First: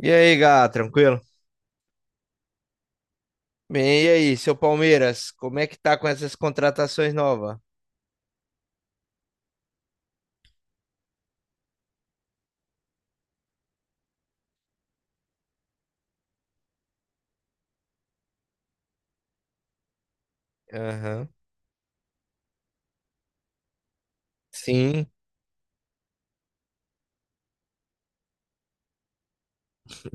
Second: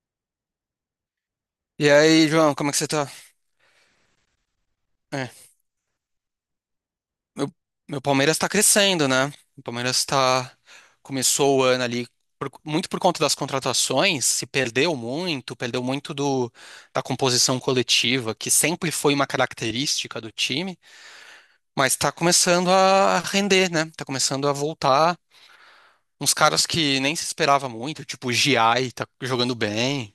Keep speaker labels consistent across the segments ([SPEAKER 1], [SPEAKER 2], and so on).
[SPEAKER 1] E aí, Gá, tranquilo?
[SPEAKER 2] E aí, João, como é que você tá?
[SPEAKER 1] Bem, e aí, seu Palmeiras,
[SPEAKER 2] É,
[SPEAKER 1] como é que tá com essas contratações
[SPEAKER 2] meu,
[SPEAKER 1] novas?
[SPEAKER 2] meu Palmeiras tá crescendo, né? O Palmeiras tá, começou o ano ali muito por conta das contratações, se perdeu muito, perdeu muito do, da composição coletiva, que sempre foi uma característica do time,
[SPEAKER 1] Aham.
[SPEAKER 2] mas tá começando a render, né? Tá começando a
[SPEAKER 1] Sim,
[SPEAKER 2] voltar uns caras que nem se esperava muito, tipo o Giai tá jogando bem.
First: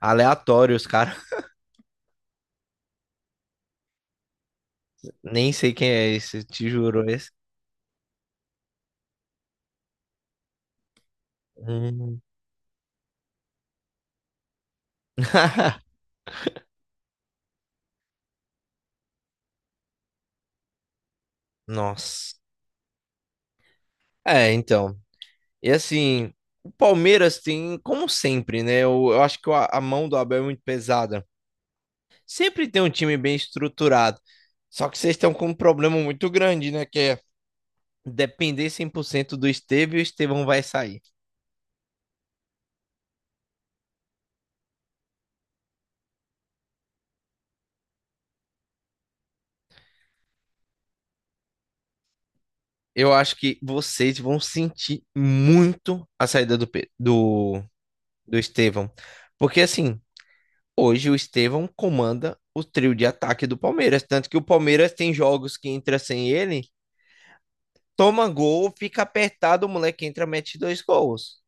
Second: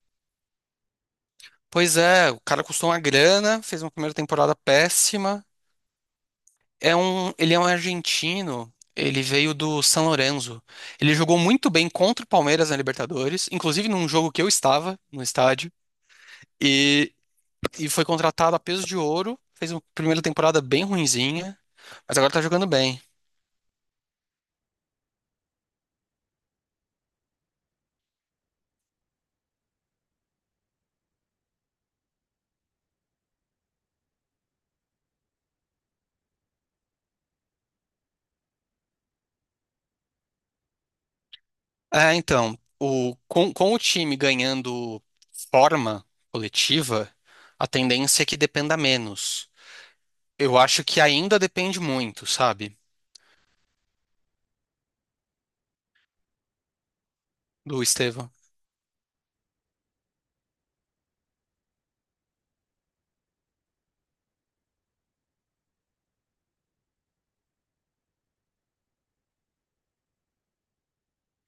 [SPEAKER 1] aleatórios, cara.
[SPEAKER 2] Pois é, o cara custou uma grana, fez uma primeira temporada péssima.
[SPEAKER 1] Nem sei quem é esse, te juro, esse.
[SPEAKER 2] Ele é um argentino. Ele veio do San Lorenzo. Ele jogou muito bem
[SPEAKER 1] Hum.
[SPEAKER 2] contra o Palmeiras na Libertadores, inclusive num jogo que eu estava no estádio. E, e foi contratado a peso de ouro. Fez uma primeira temporada bem ruinzinha, mas agora
[SPEAKER 1] Nossa.
[SPEAKER 2] tá jogando bem.
[SPEAKER 1] É, então. E assim, o Palmeiras tem, como sempre, né? Eu acho que a mão do Abel é muito pesada. Sempre tem um time bem estruturado. Só que vocês estão com um problema muito grande, né? Que é depender 100% do Estevão e o Estevão vai sair.
[SPEAKER 2] É, então, com o time ganhando forma coletiva, a tendência é que dependa menos. Eu acho que ainda depende muito, sabe,
[SPEAKER 1] Eu acho que vocês vão sentir muito a saída do
[SPEAKER 2] do Estevão.
[SPEAKER 1] do, Estevão. Porque, assim, hoje o Estevão comanda o trio de ataque do Palmeiras. Tanto que o Palmeiras tem jogos que entra sem ele, toma gol, fica apertado, o moleque entra, mete dois gols.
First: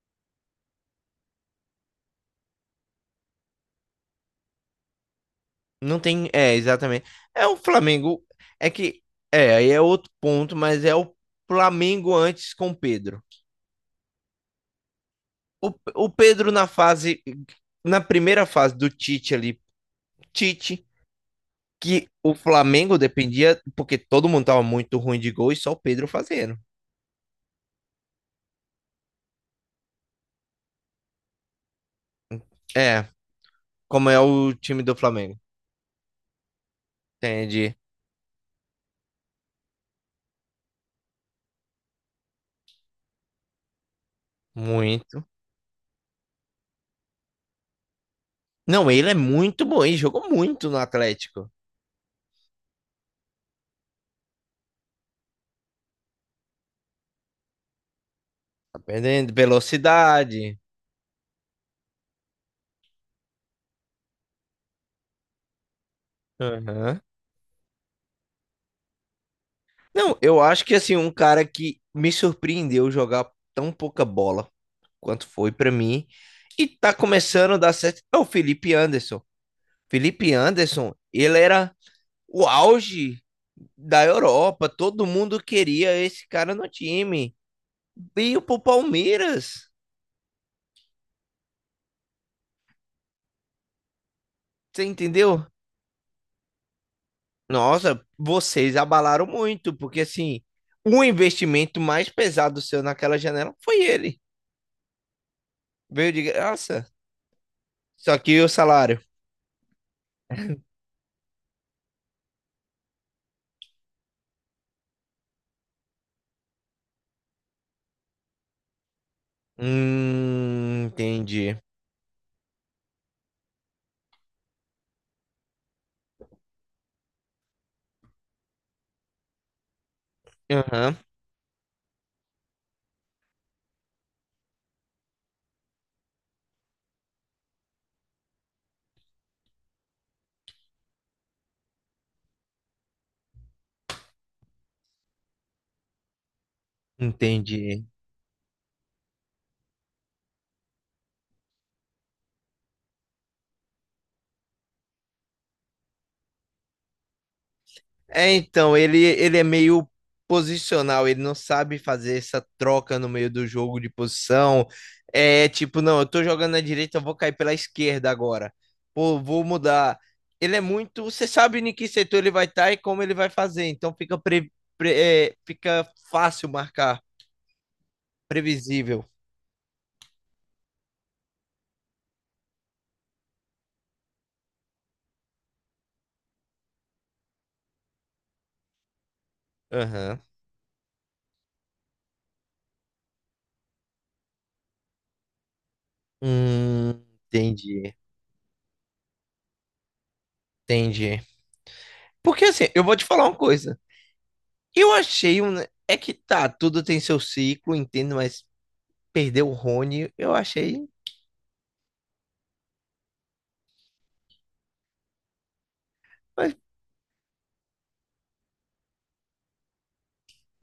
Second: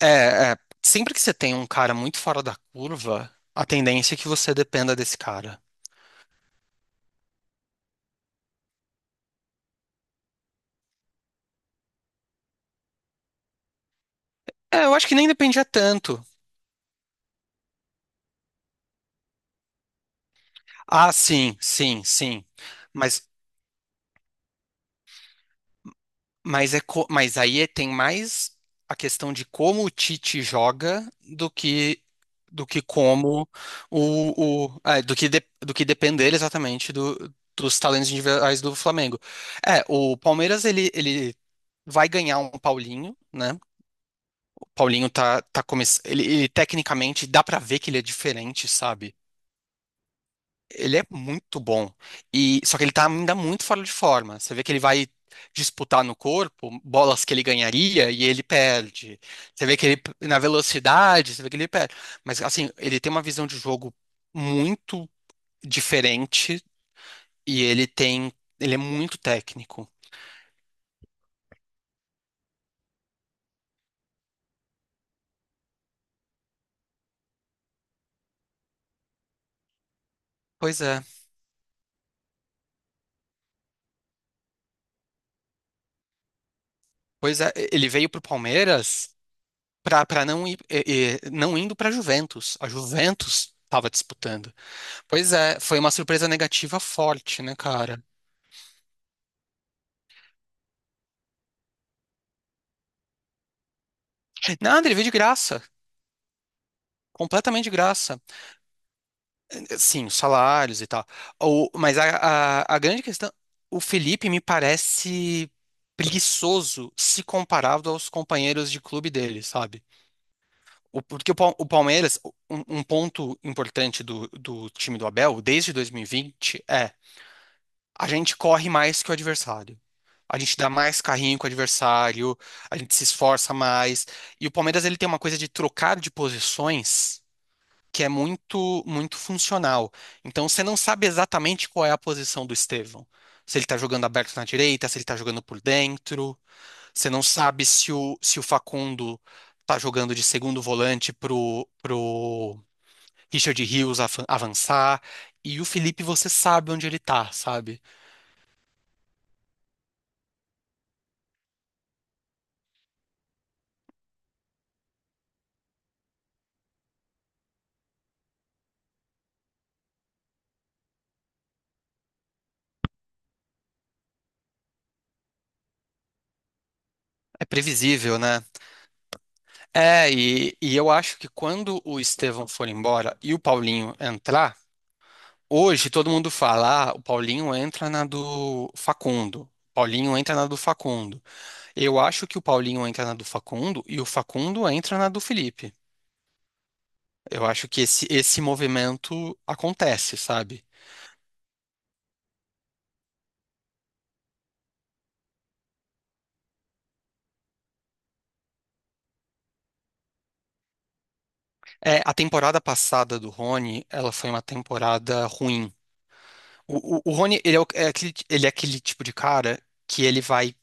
[SPEAKER 2] É, sempre que você tem um cara muito fora da curva, a tendência é que você dependa desse cara.
[SPEAKER 1] Não tem. É, exatamente. É o Flamengo. É que. É, aí é outro ponto, mas é o Flamengo antes com o Pedro.
[SPEAKER 2] É, eu acho que nem dependia
[SPEAKER 1] O
[SPEAKER 2] tanto.
[SPEAKER 1] Pedro na fase. Na primeira fase do Tite ali, Tite
[SPEAKER 2] Ah, sim, sim,
[SPEAKER 1] que o
[SPEAKER 2] sim.
[SPEAKER 1] Flamengo
[SPEAKER 2] Mas,
[SPEAKER 1] dependia, porque todo mundo tava muito ruim de gol e só o Pedro fazendo.
[SPEAKER 2] mas, mas aí tem mais a questão de como o Tite joga do que
[SPEAKER 1] É,
[SPEAKER 2] como
[SPEAKER 1] como é o
[SPEAKER 2] o
[SPEAKER 1] time do Flamengo.
[SPEAKER 2] do que depender exatamente
[SPEAKER 1] Entendi.
[SPEAKER 2] dos talentos individuais do Flamengo. É, o Palmeiras ele vai ganhar um Paulinho, né? Paulinho
[SPEAKER 1] Muito.
[SPEAKER 2] tá começando. Ele, tecnicamente dá pra ver que ele é diferente,
[SPEAKER 1] Não, ele
[SPEAKER 2] sabe?
[SPEAKER 1] é muito bom, ele jogou muito no
[SPEAKER 2] Ele é
[SPEAKER 1] Atlético.
[SPEAKER 2] muito bom. E só que ele tá ainda muito fora de forma. Você vê que ele vai disputar no corpo bolas que ele ganharia e ele
[SPEAKER 1] Tá
[SPEAKER 2] perde.
[SPEAKER 1] perdendo
[SPEAKER 2] Você vê que ele na
[SPEAKER 1] velocidade.
[SPEAKER 2] velocidade, você vê que ele perde. Mas assim, ele tem uma visão de jogo muito diferente
[SPEAKER 1] Aham.
[SPEAKER 2] e ele tem, ele é muito técnico.
[SPEAKER 1] Não, eu acho que assim, um cara que me surpreendeu jogar tão pouca bola quanto foi pra mim e tá começando a dar certo é o Felipe Anderson. Felipe
[SPEAKER 2] Pois
[SPEAKER 1] Anderson,
[SPEAKER 2] é.
[SPEAKER 1] ele era o auge da Europa. Todo mundo queria esse cara no time.
[SPEAKER 2] Pois é, ele veio pro
[SPEAKER 1] Veio pro
[SPEAKER 2] Palmeiras
[SPEAKER 1] Palmeiras.
[SPEAKER 2] para não ir, não indo para a Juventus. A Juventus estava disputando.
[SPEAKER 1] Você
[SPEAKER 2] Pois
[SPEAKER 1] entendeu?
[SPEAKER 2] é, foi uma surpresa negativa forte, né,
[SPEAKER 1] Nossa,
[SPEAKER 2] cara?
[SPEAKER 1] vocês abalaram muito, porque assim, o investimento mais pesado seu naquela janela foi ele.
[SPEAKER 2] Nada, ele veio de graça.
[SPEAKER 1] Veio de graça.
[SPEAKER 2] Completamente de
[SPEAKER 1] Só
[SPEAKER 2] graça.
[SPEAKER 1] que o salário.
[SPEAKER 2] Sim, os salários e tal. O, mas a grande questão. O Felipe me parece preguiçoso se comparado aos companheiros de clube dele, sabe? Porque
[SPEAKER 1] Entendi.
[SPEAKER 2] O Palmeiras, um ponto importante do time do Abel, desde 2020 é. A gente corre mais que o adversário. A gente dá
[SPEAKER 1] Aham,
[SPEAKER 2] mais carrinho que o adversário, a gente se esforça mais. E o Palmeiras ele tem uma coisa de trocar de posições que é muito muito funcional. Então você não sabe exatamente qual é a posição do Estevão. Se ele tá jogando aberto na direita, se ele tá jogando por dentro, você não sabe
[SPEAKER 1] entendi.
[SPEAKER 2] se o Facundo tá jogando de segundo volante pro Richard Rios avançar. E o Felipe, você sabe onde ele tá, sabe?
[SPEAKER 1] É, então, ele é meio posicional, ele não sabe fazer essa troca no meio do jogo de posição. É tipo, não, eu tô jogando na direita, eu vou cair pela esquerda agora. Pô, vou mudar. Ele é muito. Você sabe em que setor ele vai estar e como ele vai fazer, então pre- fica fácil marcar,
[SPEAKER 2] É previsível, né?
[SPEAKER 1] previsível.
[SPEAKER 2] É, e eu acho que quando o Estevão for embora e o Paulinho entrar, hoje todo mundo fala, ah, o Paulinho entra na do Facundo. Paulinho
[SPEAKER 1] Aham.
[SPEAKER 2] entra na do Facundo. Eu acho que o Paulinho entra na do Facundo e o Facundo entra na do Felipe.
[SPEAKER 1] Hum,
[SPEAKER 2] Eu acho que
[SPEAKER 1] entendi,
[SPEAKER 2] esse movimento acontece, sabe?
[SPEAKER 1] entendi. Porque assim, eu vou te falar uma coisa. Eu achei um. É que tá, tudo tem seu ciclo, entendo, mas perdeu o Rony, eu achei.
[SPEAKER 2] É, a temporada passada do Rony, ela foi uma temporada ruim.
[SPEAKER 1] Mas,
[SPEAKER 2] O Rony, ele é aquele tipo de cara que ele vai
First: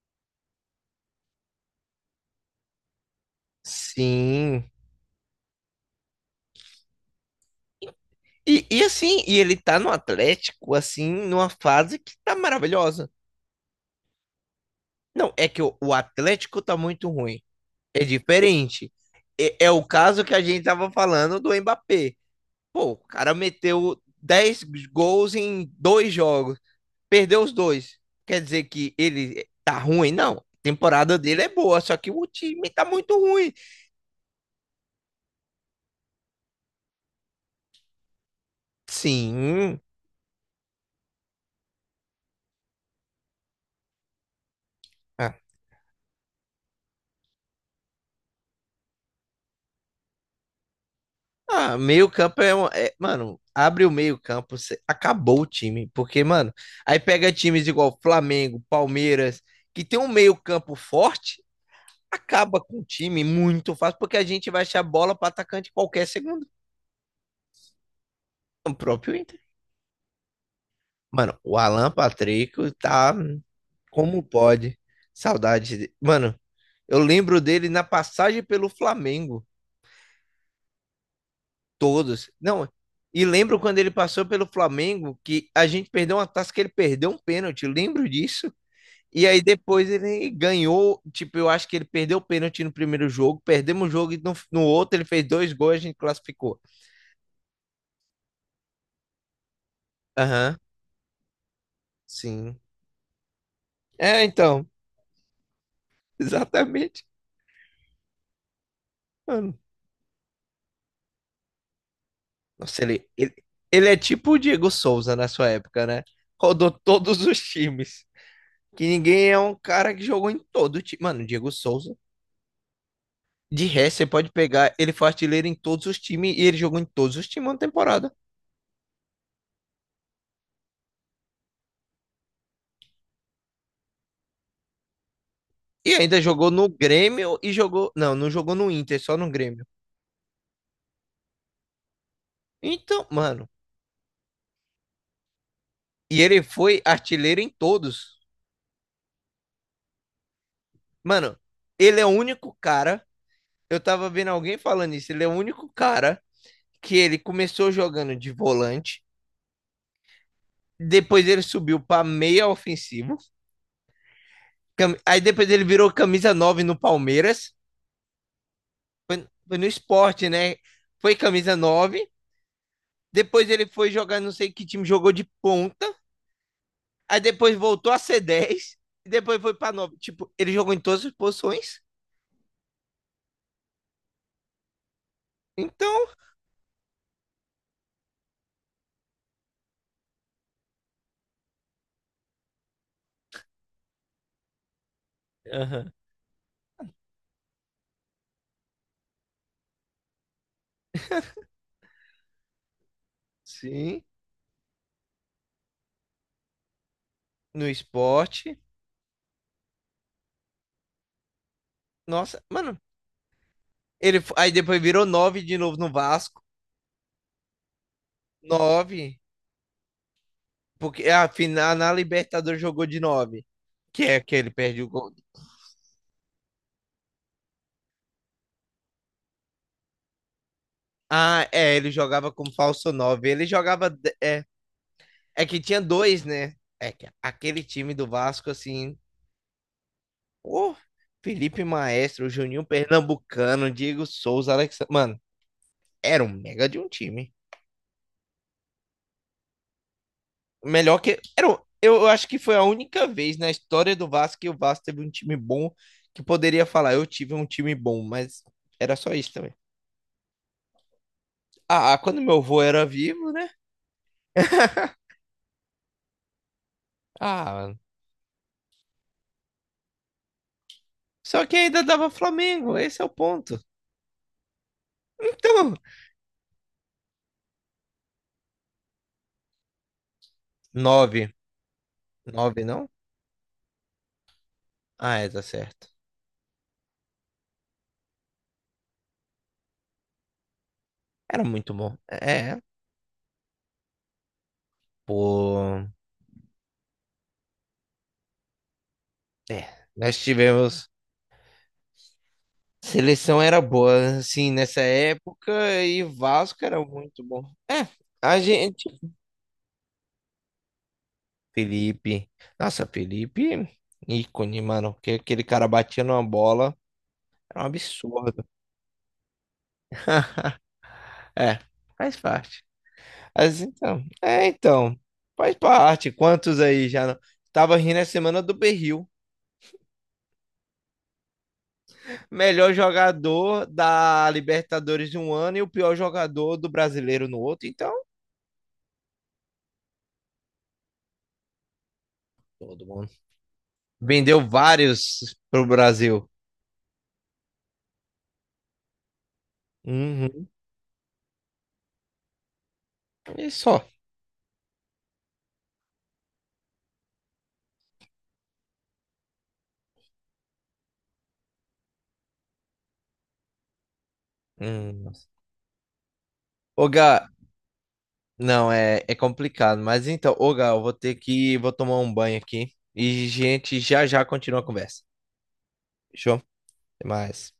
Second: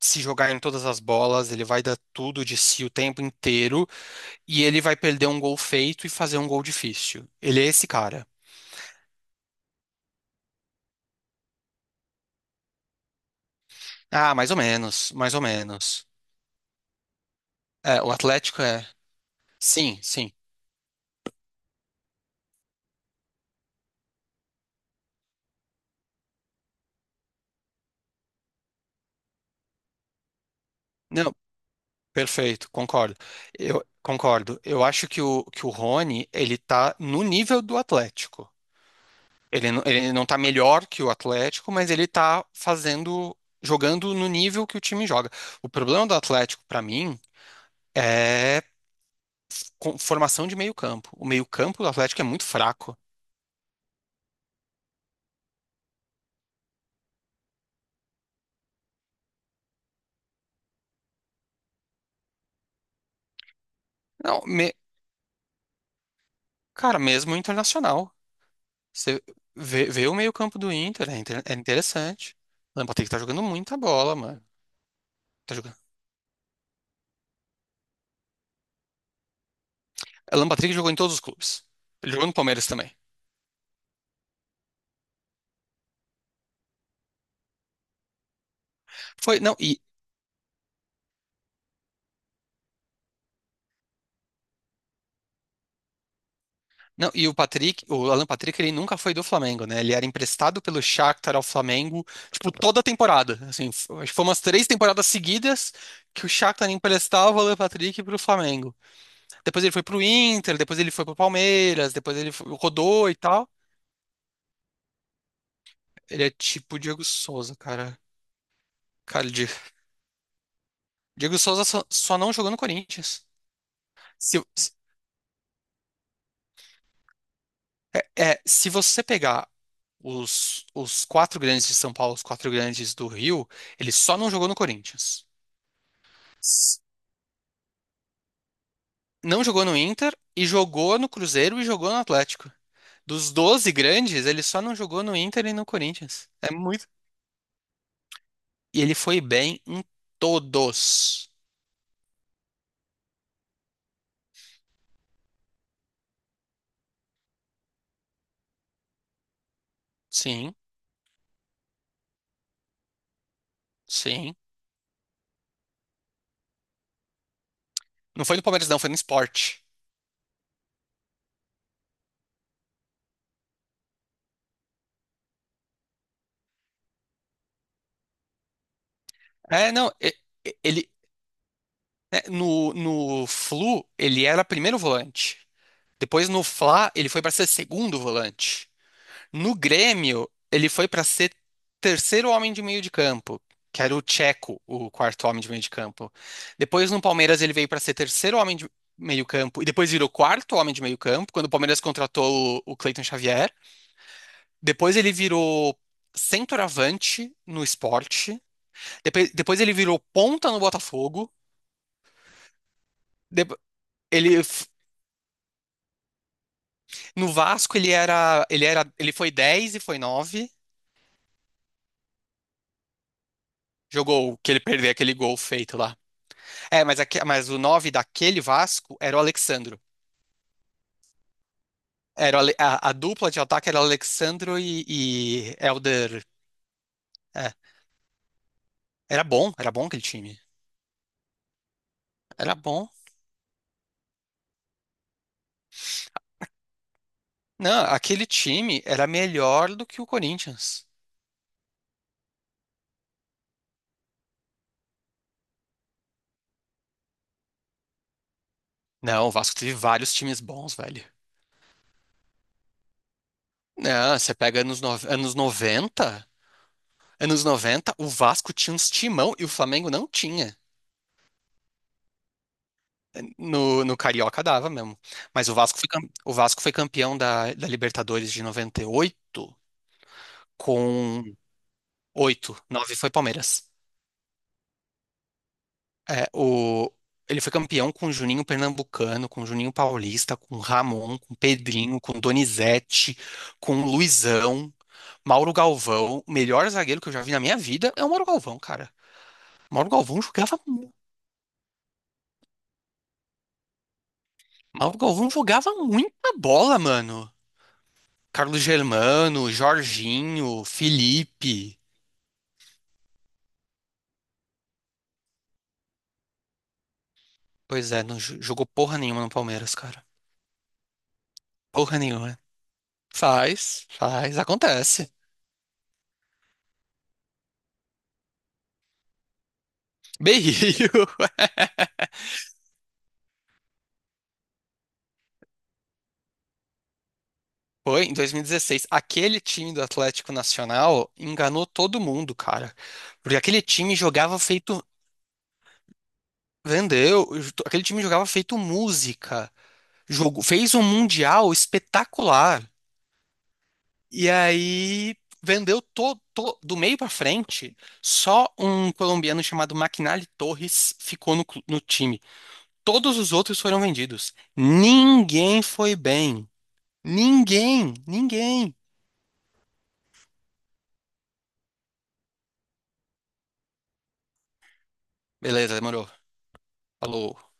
[SPEAKER 2] se jogar em todas as bolas, ele vai dar tudo de si o tempo inteiro e
[SPEAKER 1] sim.
[SPEAKER 2] ele vai perder um gol feito e fazer um gol difícil. Ele é esse cara.
[SPEAKER 1] E assim, e ele tá no Atlético, assim, numa fase que tá maravilhosa.
[SPEAKER 2] Ah, mais ou menos,
[SPEAKER 1] Não,
[SPEAKER 2] mais ou
[SPEAKER 1] é que o
[SPEAKER 2] menos.
[SPEAKER 1] Atlético tá muito ruim.
[SPEAKER 2] É,
[SPEAKER 1] É
[SPEAKER 2] o Atlético é.
[SPEAKER 1] diferente. É, é o
[SPEAKER 2] Sim,
[SPEAKER 1] caso
[SPEAKER 2] sim.
[SPEAKER 1] que a gente tava falando do Mbappé. Pô, o cara meteu 10 gols em dois jogos, perdeu os dois. Quer dizer que ele tá ruim? Não. A temporada
[SPEAKER 2] Não,
[SPEAKER 1] dele é boa, só que o time
[SPEAKER 2] perfeito,
[SPEAKER 1] tá
[SPEAKER 2] concordo.
[SPEAKER 1] muito ruim.
[SPEAKER 2] Eu concordo. Eu acho que o Rony, ele tá no nível do Atlético. Ele,
[SPEAKER 1] Sim.
[SPEAKER 2] ele não tá melhor que o Atlético, mas ele tá fazendo, jogando no nível que o time joga.
[SPEAKER 1] Ah,
[SPEAKER 2] O problema do Atlético, pra mim, é formação de meio campo. O meio
[SPEAKER 1] ah,
[SPEAKER 2] campo do
[SPEAKER 1] meio
[SPEAKER 2] Atlético é
[SPEAKER 1] campo
[SPEAKER 2] muito
[SPEAKER 1] é, um, é-
[SPEAKER 2] fraco.
[SPEAKER 1] Mano, abre o meio campo, cê- acabou o time. Porque, mano, aí pega times igual Flamengo, Palmeiras, que tem um meio campo forte, acaba com o time muito fácil, porque a
[SPEAKER 2] Não,
[SPEAKER 1] gente vai achar bola para atacante qualquer segundo.
[SPEAKER 2] cara, mesmo o internacional.
[SPEAKER 1] O próprio
[SPEAKER 2] Você
[SPEAKER 1] Inter.
[SPEAKER 2] vê o meio campo do Inter,
[SPEAKER 1] Mano,
[SPEAKER 2] é
[SPEAKER 1] o Alan
[SPEAKER 2] interessante.
[SPEAKER 1] Patrico
[SPEAKER 2] O Alan Patrick
[SPEAKER 1] tá
[SPEAKER 2] tá jogando muita bola,
[SPEAKER 1] como
[SPEAKER 2] mano.
[SPEAKER 1] pode.
[SPEAKER 2] Tá
[SPEAKER 1] Saudade.
[SPEAKER 2] jogando.
[SPEAKER 1] De- Mano, eu lembro dele na passagem pelo Flamengo.
[SPEAKER 2] O Alan Patrick jogou em todos os clubes. Ele jogou
[SPEAKER 1] Todos.
[SPEAKER 2] no Palmeiras
[SPEAKER 1] Não,
[SPEAKER 2] também.
[SPEAKER 1] e lembro quando ele passou pelo Flamengo, que a gente perdeu uma taça que ele perdeu um pênalti, lembro disso. E
[SPEAKER 2] Foi,
[SPEAKER 1] aí
[SPEAKER 2] não, e,
[SPEAKER 1] depois ele ganhou, tipo, eu acho que ele perdeu o pênalti no primeiro jogo, perdemos o jogo e no outro ele fez dois gols e a gente classificou.
[SPEAKER 2] não, e o Patrick, o Alan Patrick, ele nunca foi do Flamengo, né? Ele era
[SPEAKER 1] Aham,
[SPEAKER 2] emprestado pelo Shakhtar ao Flamengo, tipo,
[SPEAKER 1] sim.
[SPEAKER 2] toda a temporada. Assim, acho que
[SPEAKER 1] É,
[SPEAKER 2] foi umas
[SPEAKER 1] então,
[SPEAKER 2] 3 temporadas seguidas que o Shakhtar
[SPEAKER 1] exatamente.
[SPEAKER 2] emprestava o Alan Patrick pro Flamengo.
[SPEAKER 1] Mano,
[SPEAKER 2] Depois ele foi pro Inter, depois ele foi pro Palmeiras, depois ele
[SPEAKER 1] nossa,
[SPEAKER 2] rodou e tal.
[SPEAKER 1] ele é tipo o Diego Souza na sua época, né?
[SPEAKER 2] Ele é
[SPEAKER 1] Rodou
[SPEAKER 2] tipo o Diego
[SPEAKER 1] todos os
[SPEAKER 2] Souza, cara.
[SPEAKER 1] times. Que
[SPEAKER 2] Cara,
[SPEAKER 1] ninguém é um cara que jogou em todo time. Mano, o
[SPEAKER 2] Diego
[SPEAKER 1] Diego
[SPEAKER 2] Souza só,
[SPEAKER 1] Souza
[SPEAKER 2] só não jogou no Corinthians.
[SPEAKER 1] de resto, você pode
[SPEAKER 2] Se, se-
[SPEAKER 1] pegar, ele foi artilheiro em todos os times e ele jogou em todos os times na temporada.
[SPEAKER 2] se você pegar os quatro grandes de São Paulo, os quatro grandes do Rio, ele só não jogou no Corinthians.
[SPEAKER 1] E ainda jogou no
[SPEAKER 2] S-
[SPEAKER 1] Grêmio e jogou. Não, não jogou no Inter, só no
[SPEAKER 2] Não
[SPEAKER 1] Grêmio.
[SPEAKER 2] jogou no Inter e jogou no Cruzeiro e jogou no Atlético.
[SPEAKER 1] Então,
[SPEAKER 2] Dos
[SPEAKER 1] mano.
[SPEAKER 2] 12 grandes, ele só não jogou no Inter e no
[SPEAKER 1] E
[SPEAKER 2] Corinthians.
[SPEAKER 1] ele
[SPEAKER 2] É
[SPEAKER 1] foi
[SPEAKER 2] muito.
[SPEAKER 1] artilheiro em todos.
[SPEAKER 2] E ele foi bem em todos.
[SPEAKER 1] Mano, ele é o único cara. Eu tava vendo alguém falando isso. Ele é o único cara que ele começou jogando de volante.
[SPEAKER 2] Sim,
[SPEAKER 1] Depois ele subiu pra meia ofensivo.
[SPEAKER 2] sim.
[SPEAKER 1] Aí depois ele virou camisa 9 no Palmeiras.
[SPEAKER 2] Não foi no Palmeiras, não, foi no
[SPEAKER 1] Foi, foi
[SPEAKER 2] Sport.
[SPEAKER 1] no sport né? Foi camisa nove. Depois ele foi jogar, não sei que time, jogou de ponta. Aí depois voltou a ser dez. E depois foi pra
[SPEAKER 2] É, não,
[SPEAKER 1] nove. Tipo, ele jogou em
[SPEAKER 2] ele
[SPEAKER 1] todas as posições.
[SPEAKER 2] né, no Flu ele era primeiro volante.
[SPEAKER 1] Então,
[SPEAKER 2] Depois no Fla ele foi para ser segundo volante. No Grêmio ele foi para ser terceiro homem de meio de campo, que era o Tcheco, o quarto homem de meio de
[SPEAKER 1] aham,
[SPEAKER 2] campo. Depois no Palmeiras ele veio para ser terceiro homem de meio campo e depois virou quarto homem de meio campo quando o Palmeiras contratou o Cleiton Xavier.
[SPEAKER 1] sim,
[SPEAKER 2] Depois ele virou centroavante no
[SPEAKER 1] no
[SPEAKER 2] Sport.
[SPEAKER 1] esporte.
[SPEAKER 2] Depois, ele virou ponta no Botafogo.
[SPEAKER 1] Nossa, mano.
[SPEAKER 2] Depo-
[SPEAKER 1] Ele,
[SPEAKER 2] ele
[SPEAKER 1] aí
[SPEAKER 2] f-
[SPEAKER 1] depois virou 9 de novo no Vasco.
[SPEAKER 2] no Vasco
[SPEAKER 1] Nove.
[SPEAKER 2] ele foi 10 e foi nove.
[SPEAKER 1] Porque a final na Libertadores jogou de nove. Que é que
[SPEAKER 2] Jogou
[SPEAKER 1] ele
[SPEAKER 2] que ele
[SPEAKER 1] perdeu o
[SPEAKER 2] perdeu
[SPEAKER 1] gol.
[SPEAKER 2] aquele gol feito lá. É, mas o 9 daquele Vasco era o Alexandro.
[SPEAKER 1] Ah, é, ele jogava como
[SPEAKER 2] A,
[SPEAKER 1] falso
[SPEAKER 2] a
[SPEAKER 1] nove.
[SPEAKER 2] dupla de
[SPEAKER 1] Ele
[SPEAKER 2] ataque era
[SPEAKER 1] jogava. É,
[SPEAKER 2] Alexandro e,
[SPEAKER 1] é
[SPEAKER 2] e
[SPEAKER 1] que tinha
[SPEAKER 2] Elder.
[SPEAKER 1] dois, né? É que
[SPEAKER 2] É,
[SPEAKER 1] aquele time do Vasco, assim,
[SPEAKER 2] era bom aquele time.
[SPEAKER 1] ô, Felipe Maestro,
[SPEAKER 2] Era
[SPEAKER 1] Juninho
[SPEAKER 2] bom.
[SPEAKER 1] Pernambucano, Diego Souza, Alex. Mano, era um mega de um time.
[SPEAKER 2] Não, aquele time era melhor do que o Corinthians.
[SPEAKER 1] Melhor que. Era um- Eu, acho que foi a única vez na história do Vasco que o Vasco teve um time bom que poderia falar, eu tive um time bom, mas era só
[SPEAKER 2] Não, o
[SPEAKER 1] isso também.
[SPEAKER 2] Vasco teve vários times bons, velho.
[SPEAKER 1] Ah, ah, quando meu avô era vivo, né?
[SPEAKER 2] Não, você pega anos, anos 90. Anos
[SPEAKER 1] Ah, mano.
[SPEAKER 2] 90 o Vasco tinha uns timão e o Flamengo não tinha.
[SPEAKER 1] Só que ainda dava Flamengo, esse é o ponto.
[SPEAKER 2] No Carioca dava mesmo. Mas o
[SPEAKER 1] Então,
[SPEAKER 2] Vasco foi, o Vasco foi campeão da Libertadores de 98 com.
[SPEAKER 1] nove.
[SPEAKER 2] oito
[SPEAKER 1] Nove, não?
[SPEAKER 2] nove foi Palmeiras.
[SPEAKER 1] Ah, é, tá certo.
[SPEAKER 2] É, ele foi campeão com Juninho Pernambucano, com Juninho Paulista, com Ramon, com
[SPEAKER 1] Era muito bom.
[SPEAKER 2] Pedrinho, com
[SPEAKER 1] É,
[SPEAKER 2] Donizete, com Luizão, Mauro
[SPEAKER 1] pô.
[SPEAKER 2] Galvão. O melhor zagueiro que eu já vi na minha vida é o Mauro Galvão, cara.
[SPEAKER 1] É,
[SPEAKER 2] Mauro
[SPEAKER 1] nós
[SPEAKER 2] Galvão jogava,
[SPEAKER 1] tivemos Seleção era boa, assim, nessa
[SPEAKER 2] Mauro Galvão
[SPEAKER 1] época,
[SPEAKER 2] jogava
[SPEAKER 1] e
[SPEAKER 2] muita
[SPEAKER 1] Vasco
[SPEAKER 2] bola,
[SPEAKER 1] era muito
[SPEAKER 2] mano.
[SPEAKER 1] bom. É, a
[SPEAKER 2] Carlos
[SPEAKER 1] gente.
[SPEAKER 2] Germano, Jorginho, Felipe.
[SPEAKER 1] Felipe. Nossa, Felipe, ícone, mano, porque aquele cara batia numa bola, era um
[SPEAKER 2] Pois é, não
[SPEAKER 1] absurdo.
[SPEAKER 2] jogou porra nenhuma no Palmeiras, cara.
[SPEAKER 1] É,
[SPEAKER 2] Porra
[SPEAKER 1] faz
[SPEAKER 2] nenhuma.
[SPEAKER 1] parte. Mas
[SPEAKER 2] Faz,
[SPEAKER 1] então,
[SPEAKER 2] faz,
[SPEAKER 1] é, então,
[SPEAKER 2] acontece.
[SPEAKER 1] faz parte. Quantos aí já não... Tava rindo a semana do Berril.
[SPEAKER 2] Berrio.
[SPEAKER 1] Melhor jogador da Libertadores de um ano e o pior jogador do brasileiro no outro. Então,
[SPEAKER 2] Foi em 2016. Aquele time do Atlético Nacional enganou todo mundo, cara.
[SPEAKER 1] todo mundo.
[SPEAKER 2] Porque aquele time jogava
[SPEAKER 1] Vendeu
[SPEAKER 2] feito.
[SPEAKER 1] vários pro Brasil.
[SPEAKER 2] Vendeu. Aquele time jogava feito música. Jogo,
[SPEAKER 1] Uhum.
[SPEAKER 2] fez um mundial espetacular.
[SPEAKER 1] E só.
[SPEAKER 2] E aí vendeu todo do meio pra frente, só um colombiano chamado McNally Torres ficou no time. Todos os outros foram vendidos.
[SPEAKER 1] Hum, nossa.
[SPEAKER 2] Ninguém foi bem.
[SPEAKER 1] Ô, Gá,
[SPEAKER 2] Ninguém,
[SPEAKER 1] não,
[SPEAKER 2] ninguém.
[SPEAKER 1] é, é complicado. Mas então, ô, Gá, eu vou ter que, vou tomar um banho aqui. E, gente, já já continua a conversa.
[SPEAKER 2] Beleza, demorou.
[SPEAKER 1] Fechou? Até
[SPEAKER 2] Falou.
[SPEAKER 1] mais.